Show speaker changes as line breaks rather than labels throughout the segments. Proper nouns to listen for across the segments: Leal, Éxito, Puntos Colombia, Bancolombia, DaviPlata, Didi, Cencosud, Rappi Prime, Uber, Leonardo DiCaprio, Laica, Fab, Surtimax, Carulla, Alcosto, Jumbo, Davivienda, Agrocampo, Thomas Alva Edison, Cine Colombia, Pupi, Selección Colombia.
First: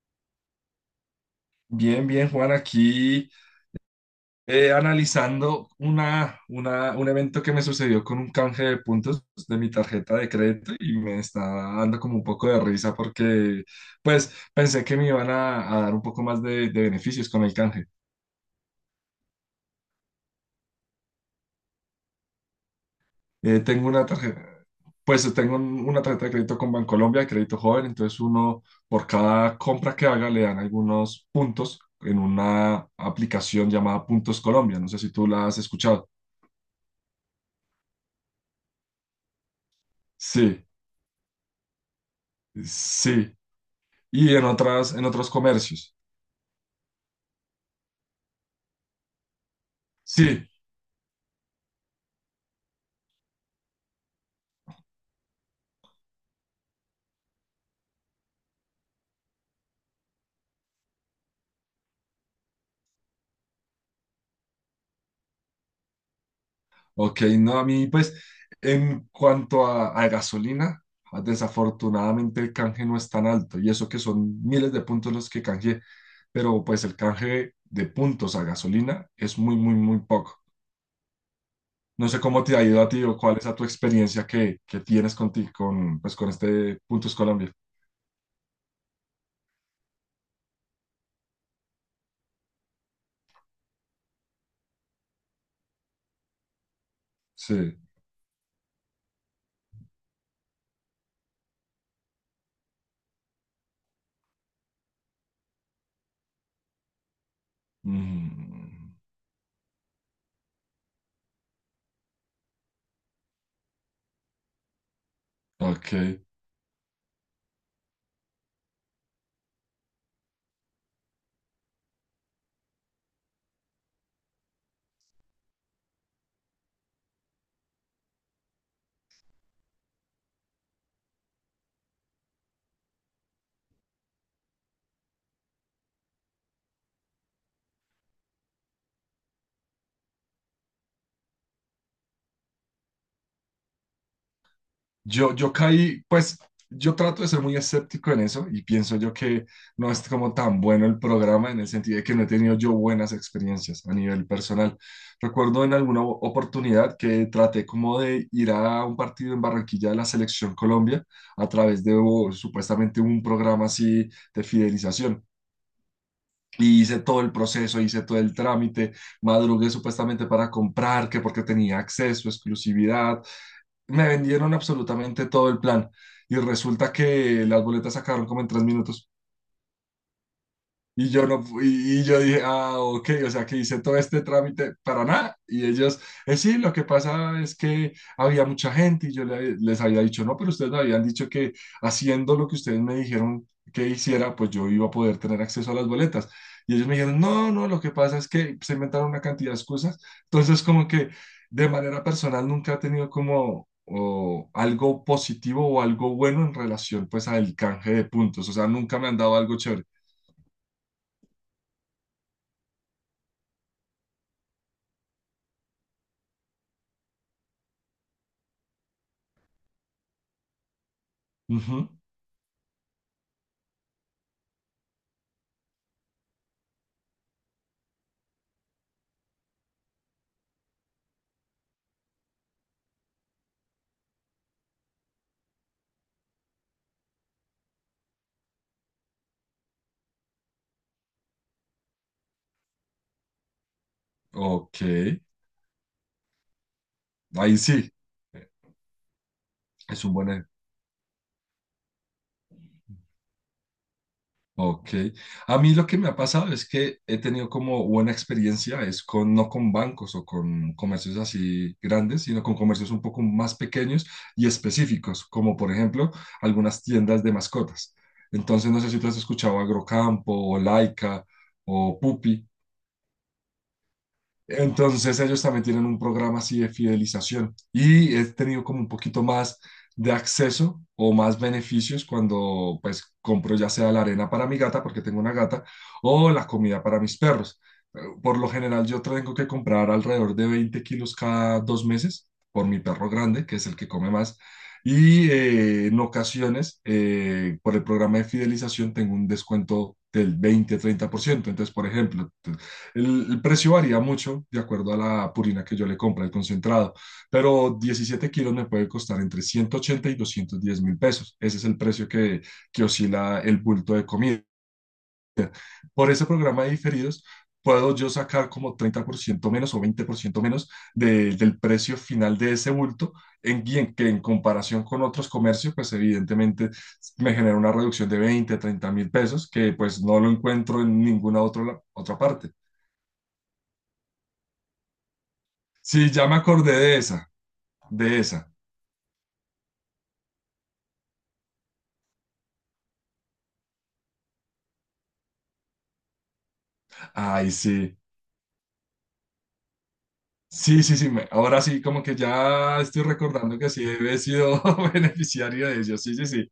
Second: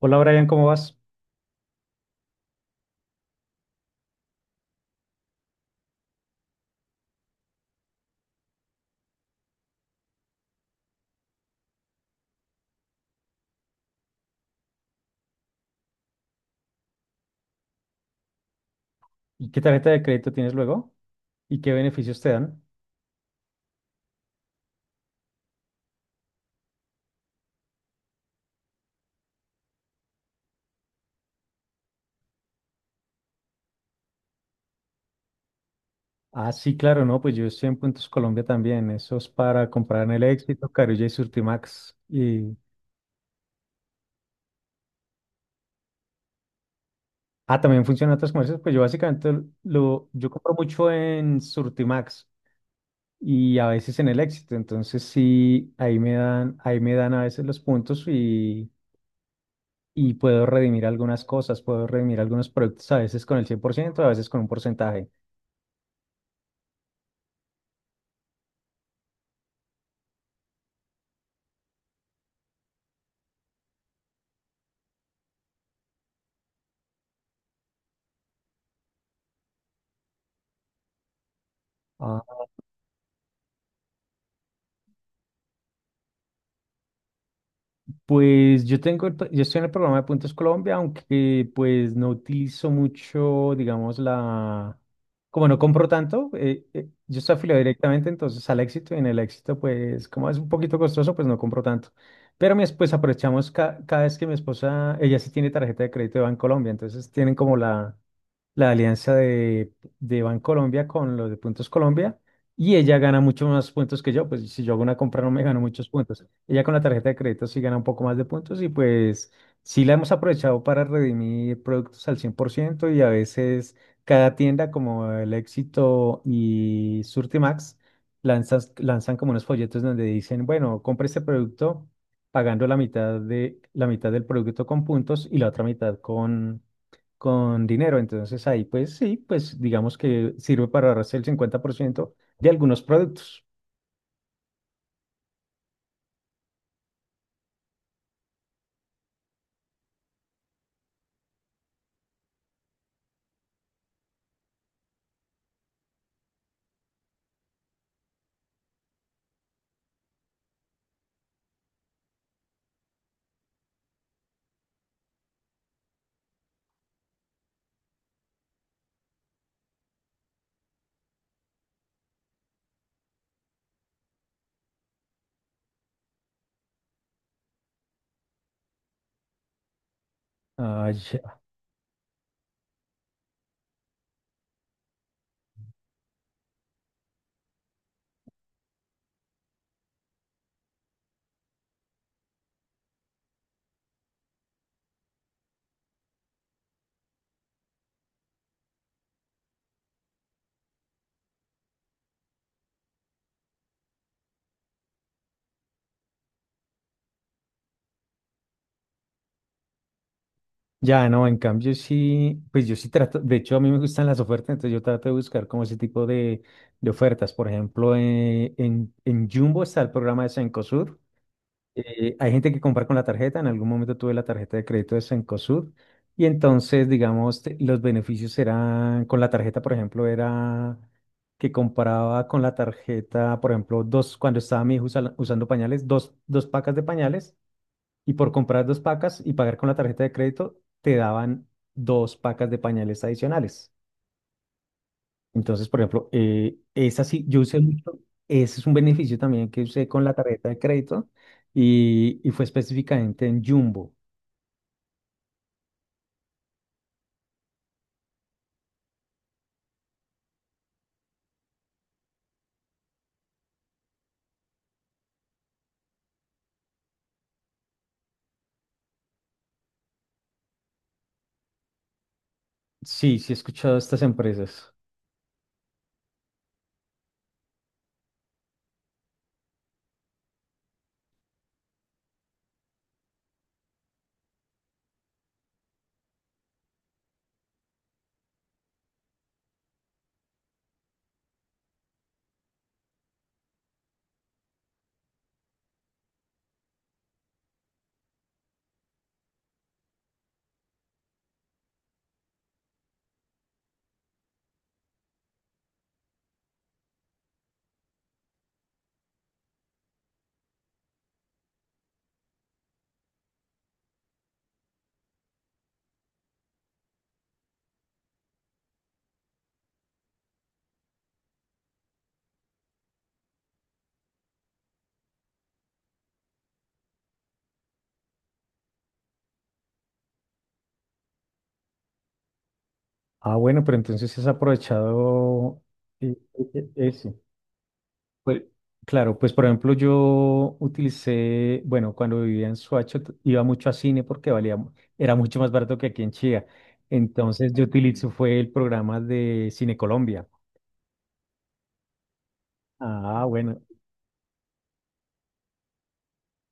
Hola Brian, ¿cómo vas?
Bien, bien, Juan, aquí analizando un evento que me sucedió con un canje de puntos de mi tarjeta de crédito y me está dando como un poco de risa porque pues pensé que me iban a dar un poco más de beneficios con el canje.
¿Y qué tarjeta de crédito tienes luego? ¿Y qué beneficios te dan?
Tengo una tarjeta, pues tengo una tarjeta de crédito con Bancolombia, de crédito joven, entonces uno por cada compra que haga le dan algunos puntos en una aplicación llamada Puntos Colombia. No sé si tú la has escuchado.
Ah, sí, claro, no, pues yo estoy en Puntos Colombia también. Eso es para comprar en el
Sí.
Éxito, Carulla y Surtimax. Y.
Sí, y en otras, en otros comercios.
Ah, también funcionan otros comercios. Pues yo básicamente yo
Sí,
compro mucho en Surtimax y a veces en el Éxito. Entonces sí, ahí me dan a veces los puntos y puedo redimir algunas cosas, puedo redimir algunos productos a veces con el 100%, a veces con un porcentaje.
ok, no, a mí pues en cuanto a gasolina, desafortunadamente el canje no es tan alto y eso que son miles de puntos los que canjeé, pero pues el canje de puntos a gasolina es muy, muy, muy poco. No sé
Ah,
cómo te ha ido a ti o cuál es a tu experiencia que tienes con, ti, con, pues, con este Puntos Colombia.
pues yo tengo, yo estoy en el programa de Puntos Colombia, aunque pues no utilizo mucho, digamos, como no compro tanto, yo estoy afiliado
Sí.
directamente entonces al Éxito y en el Éxito pues como es un poquito costoso pues no compro tanto. Pero mi esposa, aprovechamos cada vez que mi esposa, ella sí tiene tarjeta de crédito de Bancolombia, entonces tienen como la
Mm,
alianza de Bancolombia con los de Puntos Colombia. Y ella gana mucho más puntos que yo, pues si yo hago una compra no me gano muchos
ok.
puntos. Ella con la tarjeta de crédito sí gana un poco más de puntos y pues sí la hemos aprovechado para redimir productos al 100% y a veces cada tienda como El Éxito y Surtimax lanzas lanzan como unos folletos donde dicen, bueno, compre este producto pagando la mitad del producto con puntos y la otra mitad con dinero. Entonces ahí pues sí, pues digamos que sirve para ahorrarse el 50% de algunos productos.
Yo caí, pues yo trato de ser muy escéptico en eso y pienso yo que no es como tan bueno el programa en el sentido de que no he tenido yo buenas experiencias a nivel personal. Recuerdo en alguna oportunidad que traté como de ir a un partido en Barranquilla de la Selección Colombia a través de, o, supuestamente, un programa así de fidelización. Y hice todo el proceso, hice todo el trámite, madrugué supuestamente para comprar, que porque tenía acceso, exclusividad, me vendieron absolutamente todo el plan y resulta que las boletas sacaron como en 3 minutos.
Ah,
Y yo
ya,
no, yo dije: ah, ok, o sea que hice todo este trámite para nada. Y ellos: "sí, lo que pasa es que había mucha gente. Y yo les había dicho: no, pero ustedes me habían dicho que haciendo lo que ustedes me dijeron que hiciera, pues yo iba a poder tener acceso a las boletas. Y ellos me dijeron no, no, lo que pasa es que se inventaron una cantidad de excusas. Entonces, como que de manera personal nunca he tenido como o algo positivo o algo bueno en relación pues al canje de puntos. O sea, nunca me han dado algo chévere.
ya, no, en cambio sí, pues yo sí trato, de hecho a mí me gustan las ofertas, entonces yo trato de buscar como ese tipo de ofertas. Por ejemplo, en Jumbo está el programa de Cencosud.
Ujú.
Hay gente que compra con la tarjeta, en algún momento tuve la tarjeta de crédito de Cencosud y entonces, digamos, los beneficios eran, con la tarjeta, por ejemplo, era que compraba con la tarjeta, por ejemplo, dos, cuando estaba mi hijo usando pañales, dos pacas de pañales. Y por comprar dos pacas y pagar con la tarjeta de crédito, te daban dos pacas de pañales adicionales.
Ok,
Entonces, por ejemplo, esa sí, yo
ahí
usé
sí,
mucho, ese es un beneficio también que usé con
es
la
un buen... ej-
tarjeta de crédito y fue específicamente en Jumbo.
ok, a mí lo que me ha pasado es que he tenido como buena experiencia, es con, no con bancos o con comercios así grandes, sino con comercios un poco más pequeños y específicos, como por ejemplo algunas tiendas de mascotas. Entonces, no sé si tú has escuchado Agrocampo o Laica o Pupi.
Sí, sí he escuchado de estas empresas.
Entonces ellos también tienen un programa así de fidelización y he tenido como un poquito más de acceso o más beneficios cuando pues compro ya sea la arena para mi gata porque tengo una gata o la comida para mis perros. Por lo general yo tengo que comprar alrededor de 20 kilos cada 2 meses por mi perro grande, que es el que come más. Y en ocasiones, por el programa de fidelización, tengo un descuento del 20 30%. Entonces, por ejemplo, el precio varía mucho de acuerdo a la purina que yo le compre, el concentrado, pero 17 kilos me puede costar entre 180 y 210 mil pesos. Ese es el precio que oscila el bulto de comida. Por ese programa de diferidos, puedo yo sacar como 30% menos o 20% menos del precio final de ese bulto, en, y en que en comparación con otros comercios, pues evidentemente me genera una reducción de 20, 30 mil pesos, que pues no lo encuentro en ninguna otra parte.
Ah, bueno, pero entonces sí has aprovechado
Sí, ya me acordé de
ese.
esa, de
Pues,
esa.
claro, pues por ejemplo yo utilicé, bueno, cuando vivía en Suacho iba mucho a cine porque valía, era mucho más barato que aquí en Chía.
Ay,
Entonces yo
sí.
utilicé fue el programa de Cine Colombia.
Sí, sí, sí. Ahora sí, como que ya estoy
Ah, bueno.
recordando que sí he sido beneficiario de ellos. Sí, sí, sí.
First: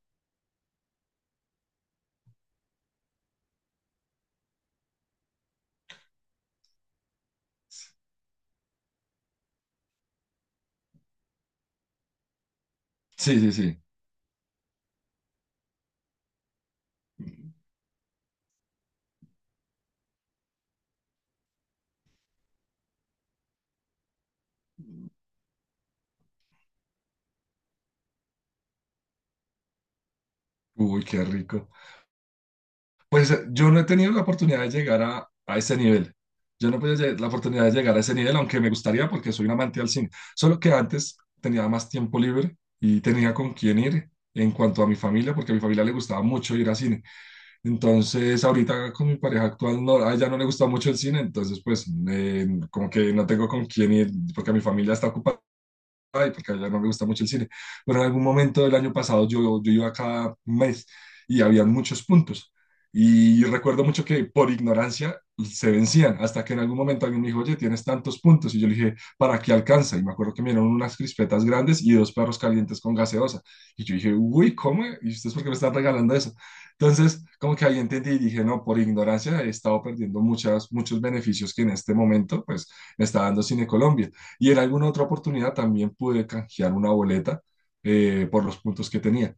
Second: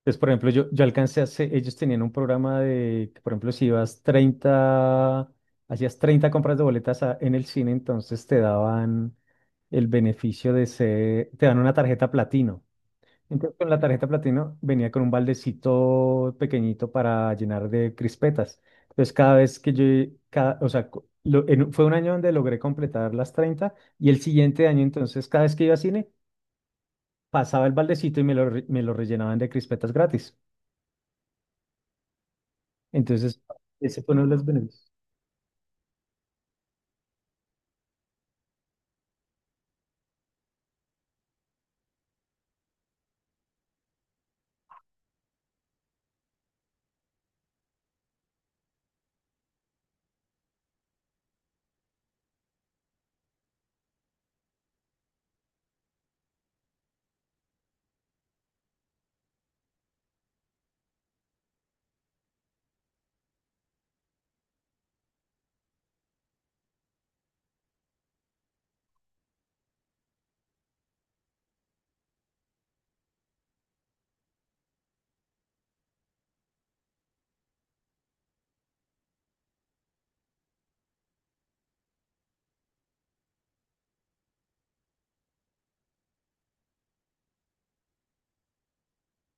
Entonces, por ejemplo, yo alcancé a hacer, ellos tenían un programa que, por ejemplo, si ibas 30 hacías 30 compras de boletas en el cine, entonces te daban el beneficio de ser, te dan una tarjeta platino.
Sí, sí,
Entonces, con la
sí.
tarjeta platino venía con un baldecito pequeñito para llenar de crispetas. Entonces, cada vez que yo, o sea, fue un año donde logré completar las 30 y el siguiente año, entonces, cada vez que iba a cine, pasaba el baldecito y me lo, me lo rellenaban de crispetas gratis.
Uy, qué rico. Pues
Entonces,
yo no he
ese
tenido
fue uno
la
de los
oportunidad de
beneficios.
llegar a ese nivel. Yo no he tenido la oportunidad de llegar a ese nivel, aunque me gustaría porque soy un amante del cine. Solo que antes tenía más tiempo libre y tenía con quién ir en cuanto a mi familia, porque a mi familia le gustaba mucho ir al cine. Entonces, ahorita con mi pareja actual, no, a ella no le gusta mucho el cine, entonces pues como que no tengo con quién ir porque mi familia está ocupada y porque ya no me gusta mucho el cine, pero en algún momento del año pasado yo iba cada mes y había muchos puntos. Y recuerdo mucho que por ignorancia se vencían, hasta que en algún momento alguien me dijo: oye, tienes tantos puntos. Y yo le dije: ¿para qué alcanza? Y me acuerdo que me dieron unas crispetas grandes y dos perros calientes con gaseosa. Y yo dije: uy, ¿cómo? ¿Y ustedes por qué me están regalando eso? Entonces, como que ahí entendí y dije no, por ignorancia he estado perdiendo muchos beneficios que en este momento, pues, me está dando Cine Colombia. Y en alguna otra oportunidad también pude canjear una boleta por los puntos que tenía.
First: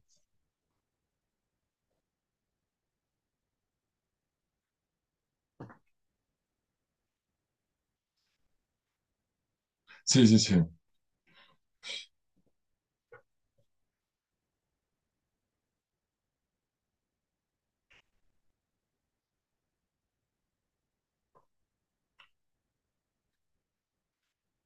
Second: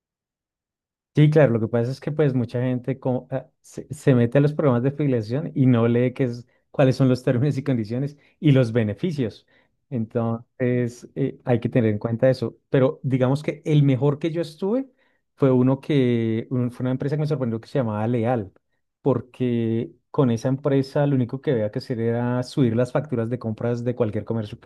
Sí, claro, lo que pasa es que pues mucha gente como, se mete a los programas de afiliación y no lee qué es, cuáles son los términos y condiciones y los beneficios.
Sí, sí, sí.
Entonces, hay que tener en cuenta eso. Pero digamos que el mejor que yo estuve fue uno que, fue una empresa que me sorprendió que se llamaba Leal, porque con esa empresa lo único que había que hacer era subir las facturas de compras de cualquier comercio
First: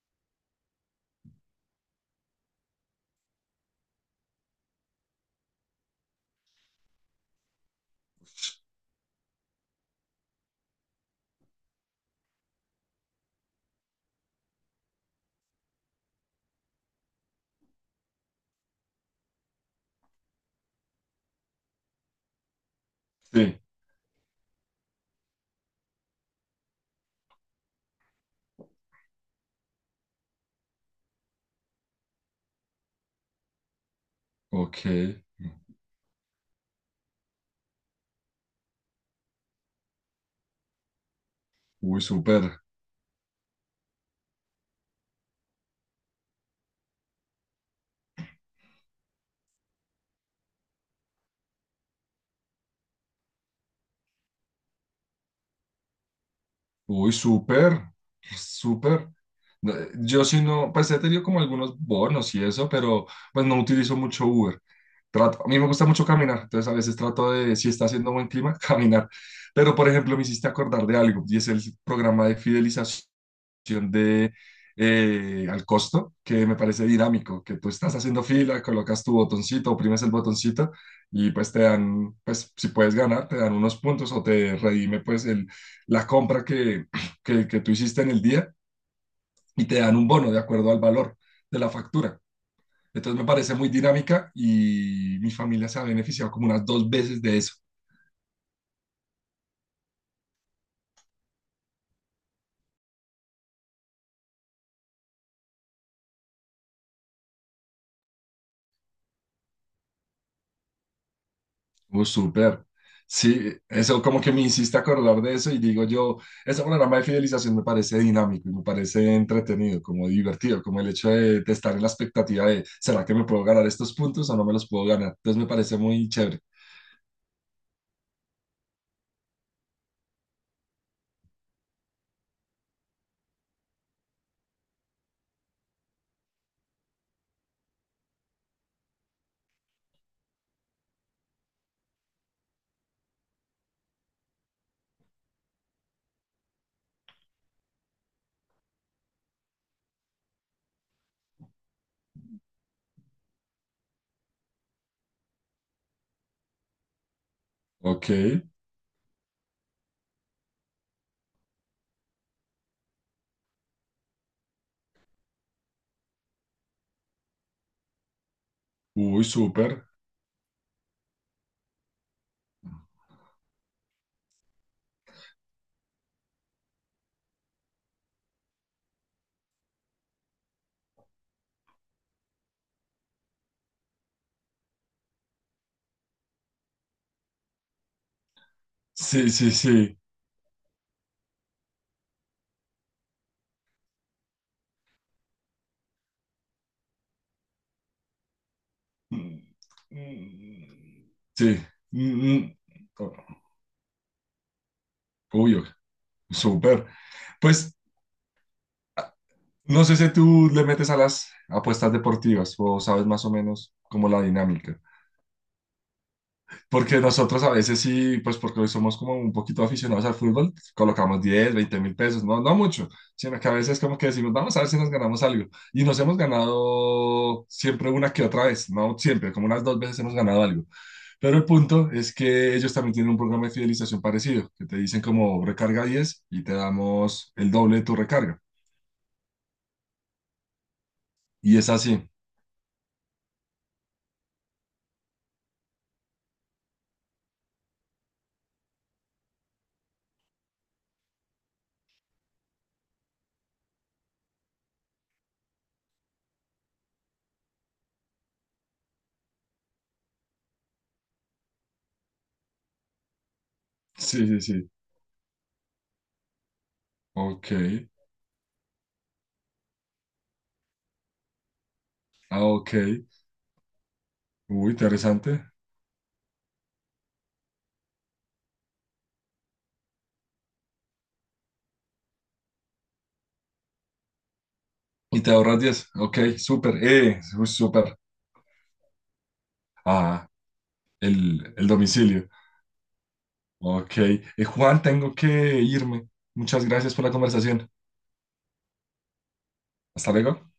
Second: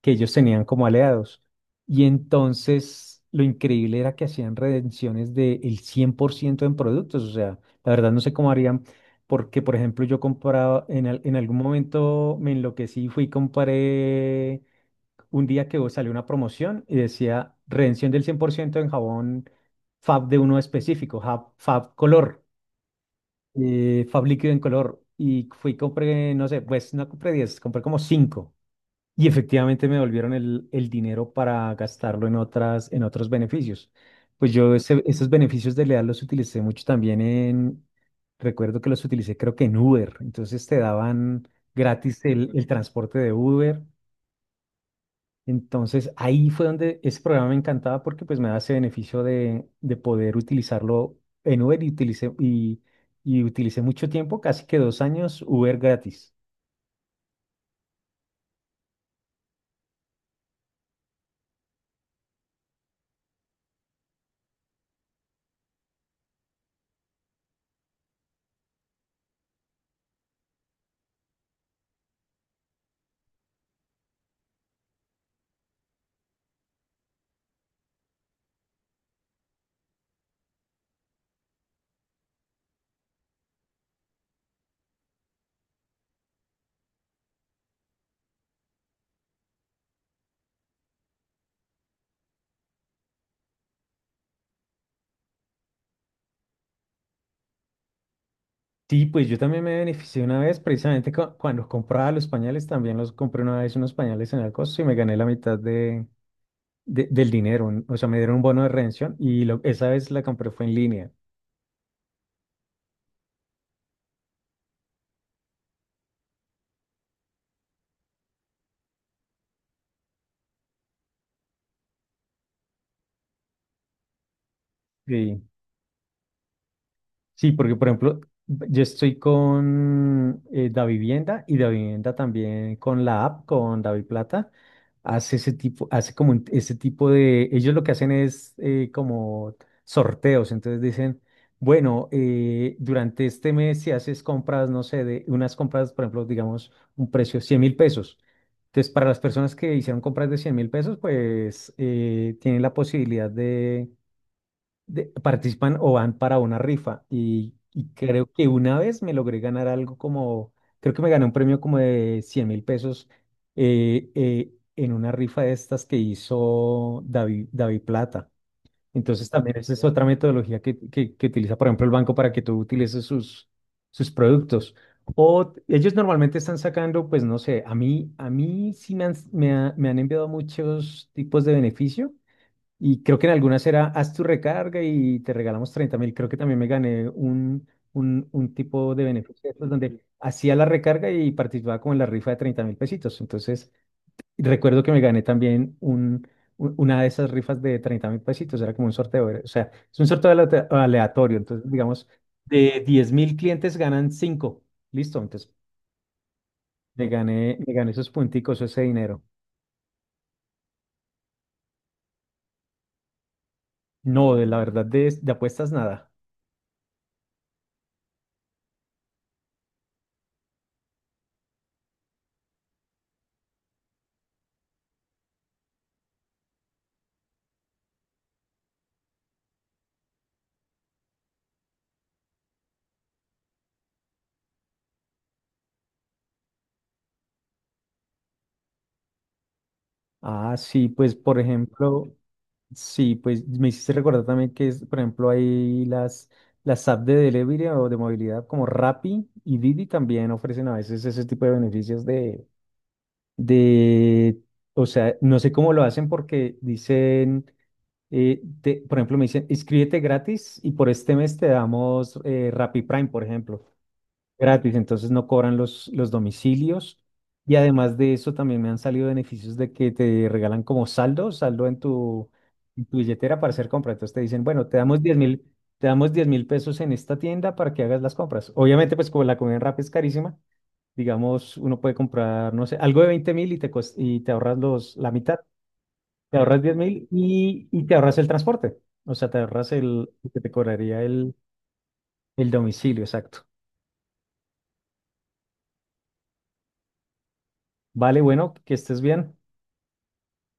que ellos tenían como aliados. Y entonces lo increíble era que hacían redenciones del 100% en productos. O sea, la verdad no sé cómo harían, porque por ejemplo yo compraba, en algún momento me enloquecí y fui y compré un día que salió una promoción y decía redención del 100% en jabón Fab de uno específico, Fab color,
Sí,
Fab líquido en color. Y fui y compré, no sé, pues no compré 10 compré como 5 y efectivamente me devolvieron el dinero para gastarlo en otras, en otros beneficios. Pues yo
ok.
esos beneficios de Leal los utilicé mucho también recuerdo que los utilicé creo que en Uber. Entonces te daban
Uy,
gratis el,
súper.
el transporte de Uber. Entonces ahí fue donde ese programa me encantaba porque pues me da ese beneficio de poder utilizarlo en Uber y utilicé mucho tiempo, casi que 2 años, Uber gratis.
Uy, súper, súper. No, yo sí no, pues he tenido como algunos bonos y eso, pero pues no utilizo mucho Uber. Trato, a mí me gusta mucho caminar, entonces a veces trato de, si está haciendo buen clima, caminar. Pero por ejemplo, me hiciste acordar de algo y es el programa de fidelización de Al Costo, que me parece dinámico, que tú estás haciendo fila, colocas tu botoncito, oprimes el botoncito y pues te dan, pues si puedes ganar, te dan unos puntos o te redime pues la compra que tú hiciste en el día y te dan un bono de acuerdo al valor de la factura. Entonces me parece muy dinámica y mi familia se ha beneficiado como unas dos veces de eso.
Sí, pues yo también me beneficié una vez, precisamente cuando compraba los pañales, también los compré una vez unos pañales en Alcosto y me gané la mitad del dinero, o sea, me dieron un bono de redención y esa vez la compré fue en línea.
Súper. Sí, eso como que me insiste a acordar de eso y digo yo, ese programa de fidelización me parece dinámico y me parece entretenido, como divertido, como el hecho de estar en la expectativa de: ¿será que me puedo ganar estos puntos o no me los puedo ganar? Entonces
Sí.
me parece muy chévere.
Sí, porque por ejemplo, yo estoy con Davivienda y Davivienda también con la app, con DaviPlata, hace ese tipo, hace como ese tipo ellos lo que hacen es como sorteos, entonces dicen, bueno, durante este mes si haces compras, no sé, de unas compras, por ejemplo, digamos, un precio $100.000. Entonces, para las personas que hicieron compras de $100.000, pues tienen la posibilidad participan o van para una rifa y
Ok,
creo que una vez me logré ganar algo como, creo que me gané un premio como de $100.000 en una rifa de estas que hizo David Plata.
uy,
Entonces también esa es
súper.
otra metodología que utiliza, por ejemplo, el banco para que tú utilices sus productos. O ellos normalmente están sacando, pues no sé, a mí sí me han enviado muchos tipos de beneficio y creo que en algunas era, haz tu recarga y te regalamos 30.000. Creo que también me gané un tipo de
Sí,
beneficio de
sí,
esos
sí.
donde hacía la recarga y participaba como en la rifa de 30.000 pesitos. Entonces, recuerdo que me gané también una de esas rifas de 30.000 pesitos. Era como un sorteo.
Mm,
O sea, es un sorteo
mm,
aleatorio.
sí,
Entonces, digamos,
mm, mm,
de 10.000
o-
clientes ganan cinco. Listo. Entonces,
obvio, súper.
me gané, me
Pues
gané esos punticos, ese dinero.
no sé si tú le metes a las apuestas deportivas o sabes más o menos como la
No, de la
dinámica.
verdad, de apuestas nada.
Porque nosotros a veces sí, pues porque hoy somos como un poquito aficionados al fútbol, colocamos 10, 20.000 pesos, no, no mucho, sino que a veces como que decimos: vamos a ver si nos ganamos algo. Y nos hemos ganado siempre una que otra vez, no siempre, como unas dos veces hemos ganado algo. Pero el punto es que ellos también tienen un programa de fidelización parecido, que te dicen como recarga 10 y te damos el doble de tu recarga.
Ah, sí, pues por
Y es así.
ejemplo. Sí, pues me hiciste recordar también es, por ejemplo, hay las apps de delivery o de movilidad como Rappi y Didi también ofrecen a veces ese tipo de beneficios de, o sea, no sé cómo lo hacen porque dicen, por ejemplo, me dicen, inscríbete gratis y por este mes te damos Rappi Prime, por ejemplo.
Sí, sí, sí.
Gratis, entonces no cobran los domicilios.
Ok.
Y además de eso, también me han salido beneficios de que te regalan como saldo en tu,
Ah, ok.
en tu billetera para hacer compras. Entonces te dicen, bueno,
Uy,
te damos diez
interesante.
mil, te damos $10.000 en esta tienda para que hagas las compras. Obviamente, pues como la comida en Rappi es carísima, digamos, uno puede comprar, no sé, algo de 20.000 y y te ahorras la
Y te
mitad,
ahorras 10. Ok,
te ahorras diez
súper.
mil
Uy,
y te
súper.
ahorras el transporte. O sea, te ahorras
Ah,
lo que te cobraría el,
el domicilio.
el domicilio, exacto.
Ok. Juan, tengo que irme. Muchas gracias por la conversación.
Vale, bueno, que estés bien.
Hasta luego.